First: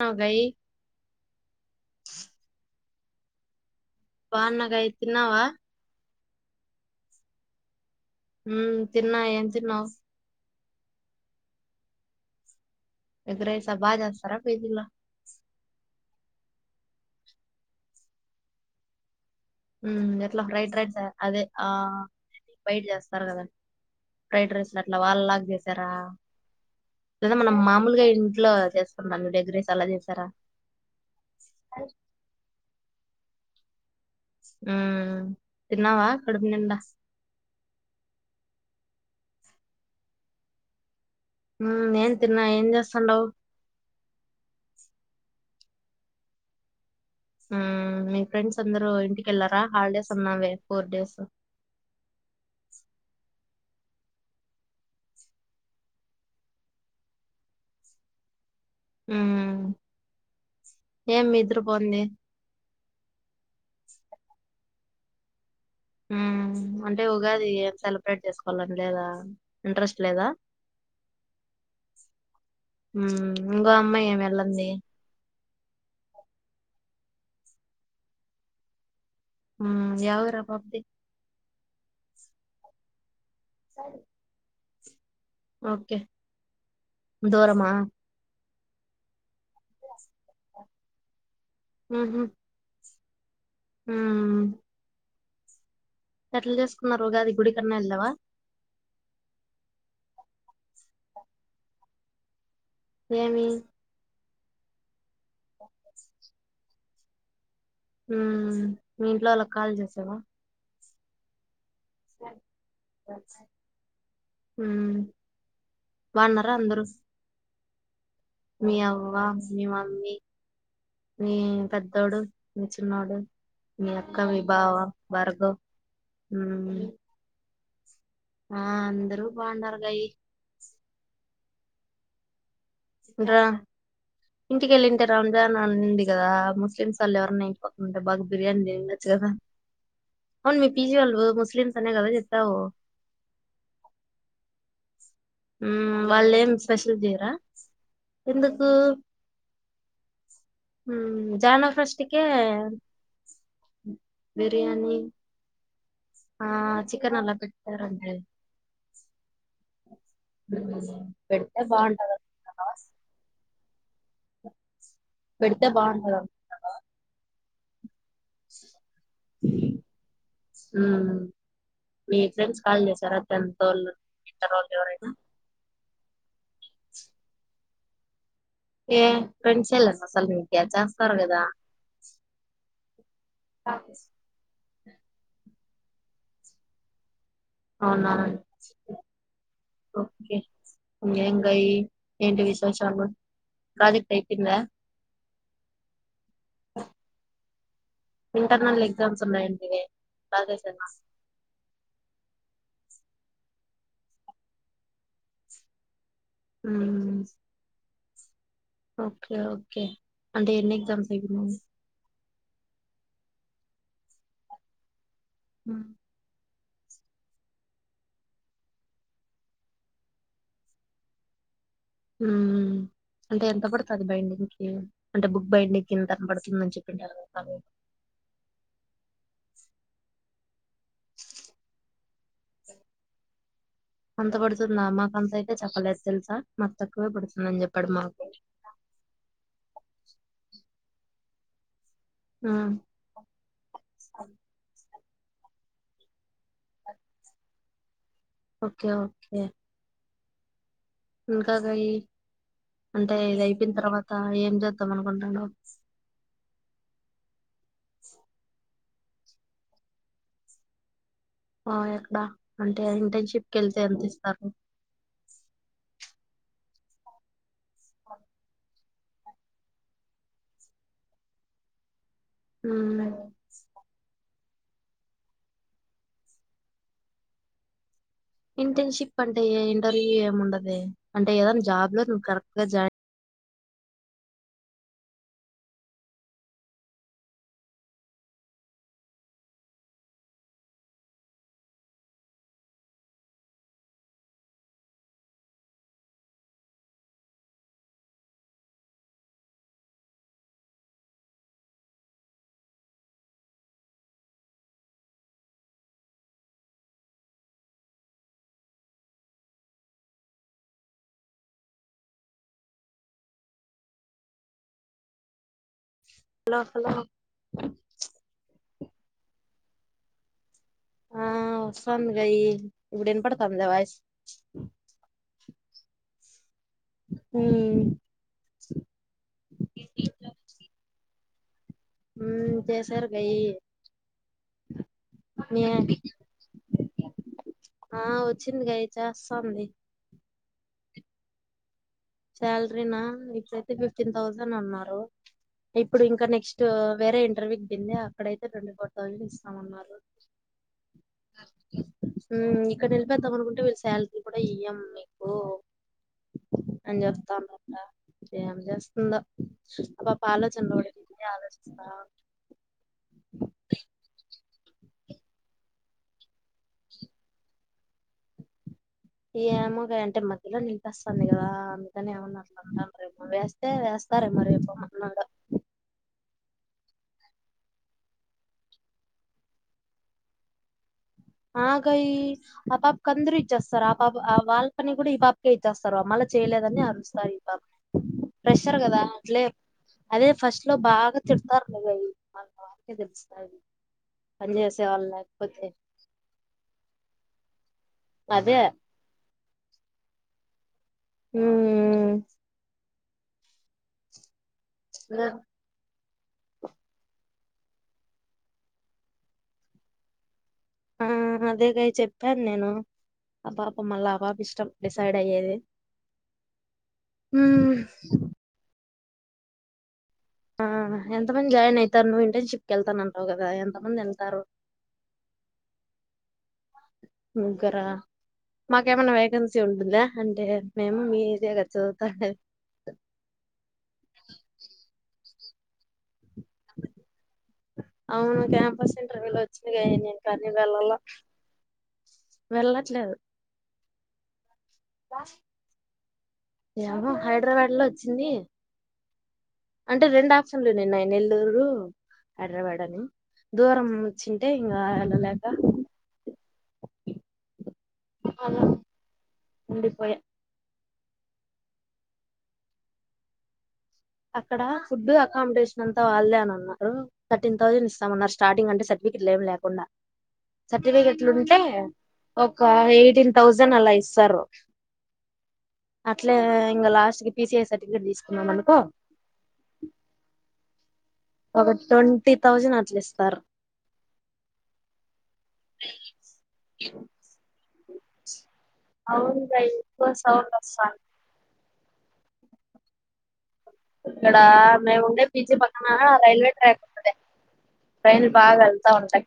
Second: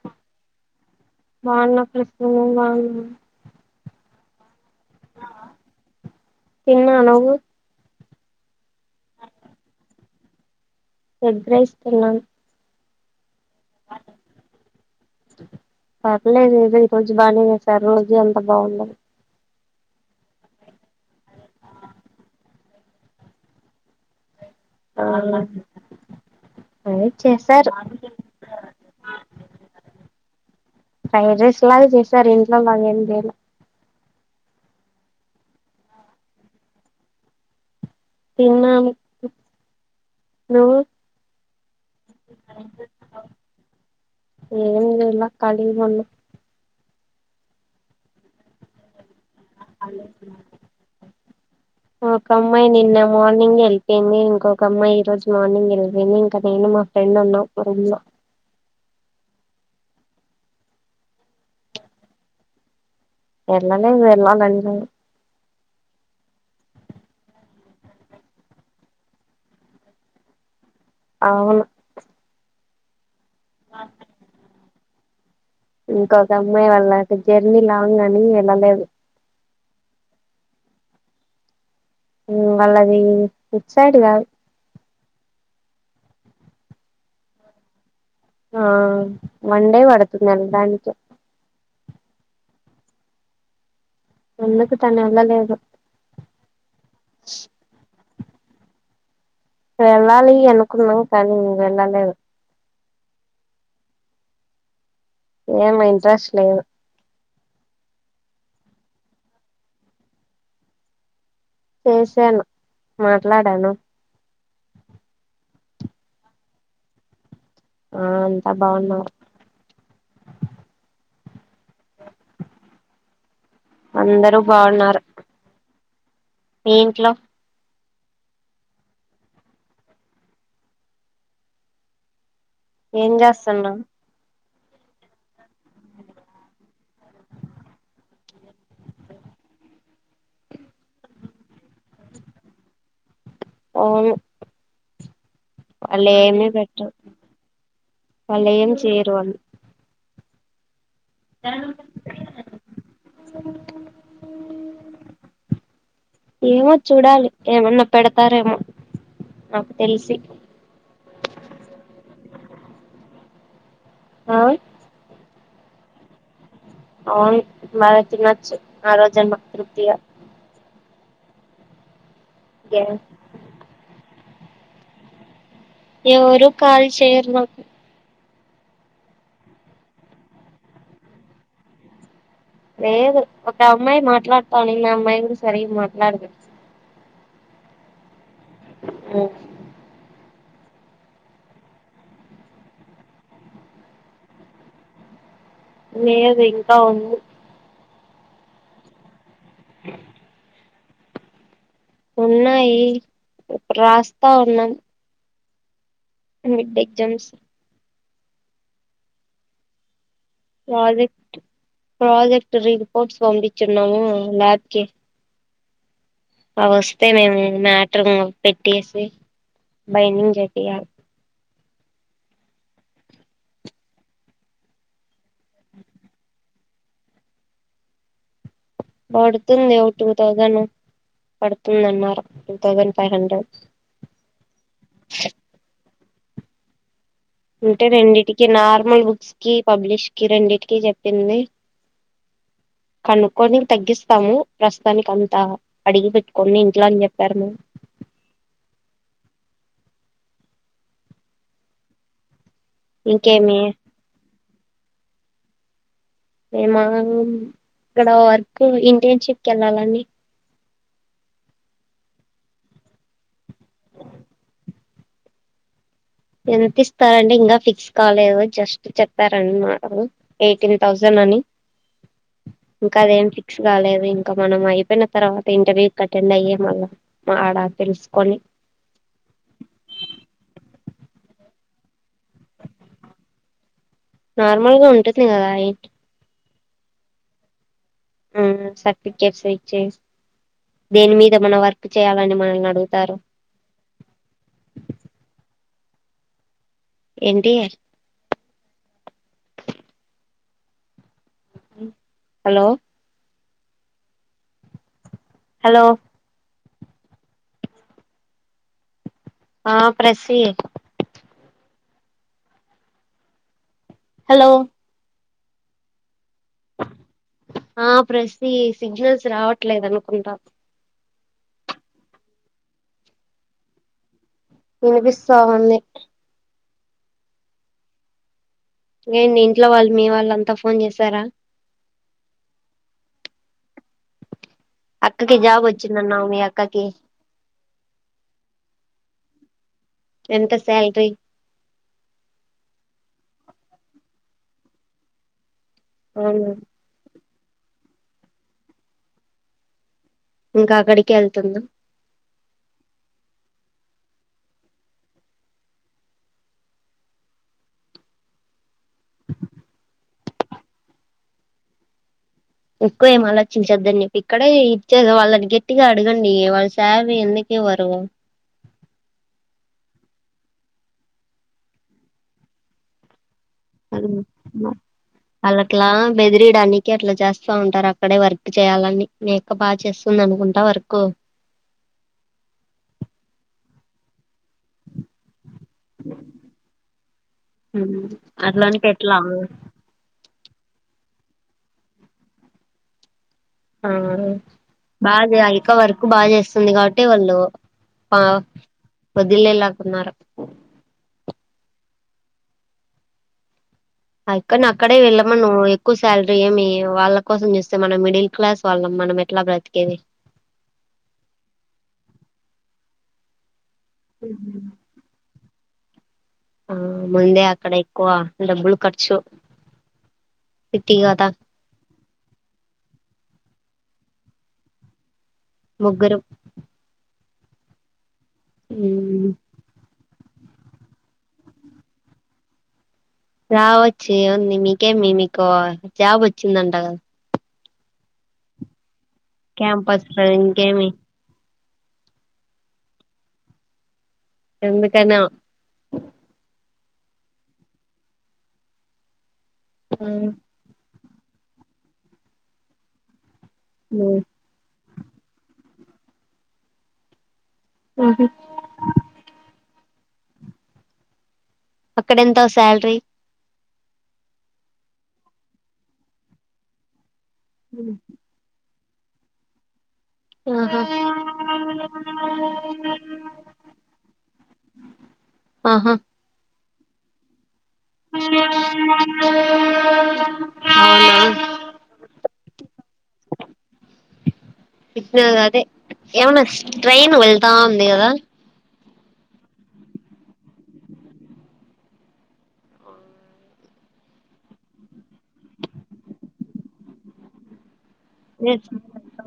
తిన్నావా గయి బాన్న ప్రస్తుంగం బన్నా [unintelligible] వానకాయ తిన్నావా ఎలాఉన్నావు హు తిన్నా ఏం తిన్నావు. ఎగ్ రైస్ తిన్నాను. ఎగ్ రైసా? బాగా చేస్తారా మీ ఇంట్లో. పర్లేదు ఏదో ఈ రోజు బాగానే చేశా రోజూ అంత బాగుండదు. హుమ్మ్ ఎట్లా ఫ్రైడ్ రైస్ అదే ఆ బయట చేస్తారు కదా ఫ్రైడ్ రైస్ అట్లా ఆ వాళ్ళ లాగ చేసారా? అదే లేదా మనం చేసారు మామూలుగా ఇంట్లో చేస్తుకుంటాము కదా ఎగ్ రైస్ అలా చేశారా? ఫ్రైడ్ రైస్ లాగ చేసారు. ఇంట్లో మరి ఏం లేదు. మ్ తిన్నావా కడుపు నిండా. తిన్నాను. నువ్వు నేను తిన్నా ఏం చేస్తాండవు? ఖాళీ గా ఉన్నా మ్ మీ ఫ్రెండ్స్ అందరూ ఇంటికి వెళ్ళారా? హాలిడేస్ అన్నావే ఫోర్ డేస్. ఒక అమ్మాయి నిన్న మార్నింగ్ వెళ్ళిపోయింది. ఇంకొక అమ్మాయి ఈ రోజు మార్నింగ్ వెళ్ళియింది. ఇంకా నేను మా ఫ్రెండ్ ఉన్నాం మా రూమ్ లో. మ్ ఏం ఇద్దరూ పోంది వెళ్ళలే వెళ్లాలని లేదు అంటే ఉగాది ఏం సెలబ్రేట్ చేసుకోవాలని లేదా ఇంట్రెస్ట్ లేదా? ఆవును ఇంకో అమ్మాయి ఏమి వెళ్ళంది? ఇంకొక అమ్మాయి వాళ్ళ జర్నీ లాంగ్ ని వెళ్ళలేదు. ఉమ్ యా ఊరు ఆ పాపది ఉమ్ వాళ్ళది ఇటుసైడ్ కాదు ఓకే దూరమా ఆ వండే పడుతుంది వెళ్ళడానికి ఉహూ అందుకు తను వెళ్ళలేదు ఎట్ల చేసుకున్నారు ఉగాది గుడి కన్నా వెళ్ళావా వెళ్ళాలి అనుకున్నాం కానీ వెళ్ళలేదు ఏమి ఏమో ఇంట్రెస్ట్ లేదు ఉమ్ మీ ఇంట్లో వాళ్ళకు కాల్ చేసావా చేసాను మాట్లాడాను హ్మ్ బాగున్నారా అందరూ ఆ అంతా మీ బాగున్నారు అవ్వ మీ మమ్మీ మీ పెద్దోడు మీ చిన్నోడు మీ అక్క అందరూ మీ బావ బాగున్నారు భార్గవ్ ఉమ్ మీ ఇంట్లో ఆ అందరూ బాగుండారు కయి ఏం రా చేస్తున్నావ్ ఇంటికెళ్ళింటే రంజాన్ ఉన్నింది కదా ముస్లిమ్స్ వాళ్ళు ఎవరన్నా ఇంటి పక్కన ఉంటే బాగా బిర్యానీ తినిండొచ్చు కదా అవును మీ పీజీ వాళ్ళు ముస్లిమ్స్ అనే కదా చెప్పావు అవును మ్మ్, వాళ్ళు ఏమి వాళ్ళేం పెట్టరు స్పెషల్ చేయరా వాళ్ళు ఎందుకు ఏమి చేయరు వాళ్ళు ఉమ్ జనవరి ఫస్ట్ కే బిర్యాని ఏమో చూడాలి ఏమన్నా పెట్టారంటే పెడతారేమో నాకు తెలిసి ఉమ్ పెడితే బాగుంటది అనుకుంటున్నావా ఆ పెడితే బాగుంటది అని అనుకుంటున్నావా అవును బాగా తినచ్చు ఆ రోజన్న తృప్తిగా ఉమ్ మీ ఫ్రెండ్స్ కాల్ చేశారా టెన్త్ వోళ్ళు ఇంటర్ వొళ్ళు ఎవరైనా ఎవరు కాల్ చేయరు మాకు ఏ ఫ్రెండ్స్ ఏ లేరా అసలు మీకి చేస్తారు కదా లేదు ఒక అమ్మాయి మాట్లాడతానింది ఆ అమ్మాయి కూడా సరిగా మాట్లాడదు అవునా ఓ ఏం కాయి ఏంటి విశేషాలు ప్రాజెక్ట్ అయిపోయిందా లేదు ఇంకా ఉంది ఇంటర్నల్ ఎగ్జామ్స్ ఉన్నాయండీ బా చేసానా ఉన్నాయి ఇప్పుడు రాస్తా ఉన్నాం మిడ్ హ్మ్. ఎగ్జామ్స్ ఓకే ఓకే అంటే ఎన్ని ఎగ్జామ్స్ ప్రాజెక్ట్ అయిపోయినాయి? ప్రాజెక్ట్ రిపోర్ట్స్ పంపించున్నాము ల్యాబ్ కి ఉమ్ అవి వస్తే మేము మ్యాటర్ పెట్టేసి బైండింగ్ చేపియాలి ఉమ్ అంటే ఎంత పడుతది బైండింగ్ కి అంటే బుక్ బైండింగ్ కి ఇంత అని పడుతుందని చెప్పింటారు కదా అలా పడుతుంది ఒక టూ తౌసండ్ పడుతుందన్నారు టూ థౌజండ్ ఫైవ్ హండ్రెడ్ అంత పడుతుందా మాక అంత అయితే చెప్పలేదు తెలుసా మాకు తక్కువ అంటే రెండిటికి నార్మల్ బుక్స్ కి పబ్లిష్ కి రెండిటికి చెప్పింది హ్మ్. కనుక్కొని తగ్గిస్తాము దానికి అంత అడిగి పెట్టుకొని ఇంట్లో అని చెప్పారు ఓకే ఓకే ఇంకా గయ అంటే ఇది ఇంకేమి అయిపోయిన తర్వాత ఏం చేద్దాం అనుకుంటు హలో మేమా ఇక్కడ వర్క్ ఇంటర్న్షిప్ కి వెళ్ళాలని ఆ ఎక్కడ అంటే ఇంటర్న్షిప్ కి వెళ్తే ఎంత ఇస్తారు ఎంత ఇస్తారండి ఇంకా ఫిక్స్ కాలేదు జస్ చెప్పారండి మాట ఎయిటీన్ థౌసండ్ అని ఇంకా ఉమ్ అదేం ఫిక్స్ కాలేదు ఇంకా మనం అయిపోయిన తర్వాత ఇంటర్వ్యూ అటెండ్ అయ్యే మళ్ళ ఆడ తెలుసు ఇంటర్న్షిప్ అంటే ఇంటర్వ్యూ ఏమి ఉండదు అంటే ఏదనా జాబ్ లో నువ్వు కరెక్ట్ గా జాయిన్ నార్మల్గా ఉంటది కదా అయిట్ ఉ సర్టిఫికెట్స్ ఇచ్చి దేని మీద మనం వర్క్ చేయాలని మనల్ని అడుగుతారు ఏంటి హలో హలో ఆ ప్రసి హలో హలో హలో ఆ ప్రసి సిగ్నల్స్ రావట్లేదు అనుకుంటా ఆ వస్తాంది గయి ఇప్పుడు ఇనపడతంద వాయిస్ వినిపిస్తా ఉంది ఉ ఏంది ఇంట్లో వాళ్ళు మీ వాళ్ళు అంతా ఫోన్ చేసారా ఉ చేసారు గయి అక్కకి జాబ్ నే వచ్చిందన్నావు మీ అక్కకి సంది ఎంత సాలిరీ శాలరీనా ఇప్పుడైతే ఫిఫ్టీన్ థౌజండ్ అన్నారు ఇప్పుడు ఇంకా అవును నెక్స్ట్ వేరే ఇంటర్వ్యూ కిందే అక్కడయితే ట్వంటీ ఫోర్ థౌజండ్ ఇస్తామన్నారు ఇంకా అక్కడికి వెళ్తుంద ఉ ఇక్కడ నిలిపెద్దాం అనుకుంటే వీళ్ళు శాలరీ కూడా ఇయ్యం మీకు అని చెప్తాందంట ఏం చేస్తుందో ఆ పాప ఆలోచనలు పడింది ఆలోచిస్తా ఎక్కువ ఏం ఆలోచించద్దని చెప్పి ఇక్కడే ఇచ్చే వాళ్ళనికి వటిగా అడగండి వాళ్లు శాలరీ ఎందుకు ఇవ్వరు ఏమో గయి అంటే మధ్యలో నిలిపేస్తాంది కదా అందుకని ఏమన్నా అట్ల అన్నారు రేపు వేస్ అట్లా వాళ్ళట్ల బెదిరియడానికి అట్లా జ స ఉంటారు అక్కడే వర్క్ చేయాలని మీ అక్క బాగా చేస్తుంది అనుకుంటా వర్క్ ఆ గయి అ పాపకి అందరూ ఇచ్చేస్తారు ఆ పాప్ ఆ వాళ్పని కూడా ఈ పాపకే ఇచ్చేస్తారు మళ్ళ చేయలేదని అరుస్తారు ఈ పాపకి ప్రెషర్ అట్లాంటే కదా ఎట్లా అట్లే అదే ఫస్ట్ లో బాగా తిడతారు గయి అది బాగా తెలుసు ఆ బా ఆ లేకపోతే అక్క వర్క్ బాగా చేస్తుంది కాబట్టి వాళ్ళు ఆ అదే వదిలేలకున్నారు ఊ అక్కని అక్కడే వెళ్ళమను ఎక్కువ శాలరీ ఏమి వాళ్ళ కోసం చూస్తే మనం మిడిల్ క్లాస్ వాళ్ళం మనం ఎట్లా బ్రతికేది ఆ అదేగాయ్ చెప్పాను నేను ఆ పాప మళ్ళా ఆ పాప ఇష్టం డిసైడ్ అయ్యేది ఆ ముందే అక్కడ ఉమ్ ఎక్కువ డబ్బులు ఖర్చు ఆ సిటీ కదా ఎంత మంది జాయిన్ అయితాను ఇంటర్న్షిప్ కి వెళ్తన్నాను ఆవ్ గదా ఎంతమంది వెళ్తారు ముగ్గురం ముగ్గరా మాకేమైనా మ్మ్ వేకన్సీ ఉంటుందా అంటే మేము మీదే కదా చదువుతన్నేది రావచ్చు ఏముంది మీకేమి మీకు జాబ్ వచ్చిందంట కాదా అవును క్యాంపస్ ఇంటర్వ్యూ లో వచ్చింది కాని క్యాంపస్ నేను లో కానీ ఇంకేమి వేళ్ళలే వెళ్ళట్లేదు ఎందుకు అనో ఏమో హైదరాబాద్ లో వచ్చింది అంటే రెండు ఆప్షన్లు ఉండినున్నాయి నెల్లూరు హైదరాబాద్ అని దూరం వచ్చింటే ఇంగ వెళ్ళలేక ఓహో పోయా అక్కడ ఎంత శాలరీ అక్కడ ఫుడ్ అకామిడేషన్ అంతా వాళ్ళదే అన్నారు థర్టీన్ థౌసండ్ ఇస్తామన్నారు స్టార్టింగ్ అంటే వీకిట్ లేం లేకుండా ఆహా సర్టిఫికెట్లు ఉంటే ఒక ఎయిటీన్ థౌజండ్ అలా ఇస్తారు ఆహా అట్లే ఇంకా లాస్ట్ కి పిసిఐ సర్టిఫికేట్ తీసుకున్నాం అనుకో అ ఒక ట్వంటీ థౌజండ్ అట్ల ఇస్తారు ఇప్పుడు నాది అదే ఏమన్నా ట్రైన్ వెళ్తా ఉంది కదా అవును ట్రైన్ [unintelligible] సౌండ్ వస్తంది ఇక్కడ మేము ఉండే పిజి పక్కన రైల్వే ట్రాక్ ఉంటుంది టైన్లు బాగా వెళ్తా ఉంటాయి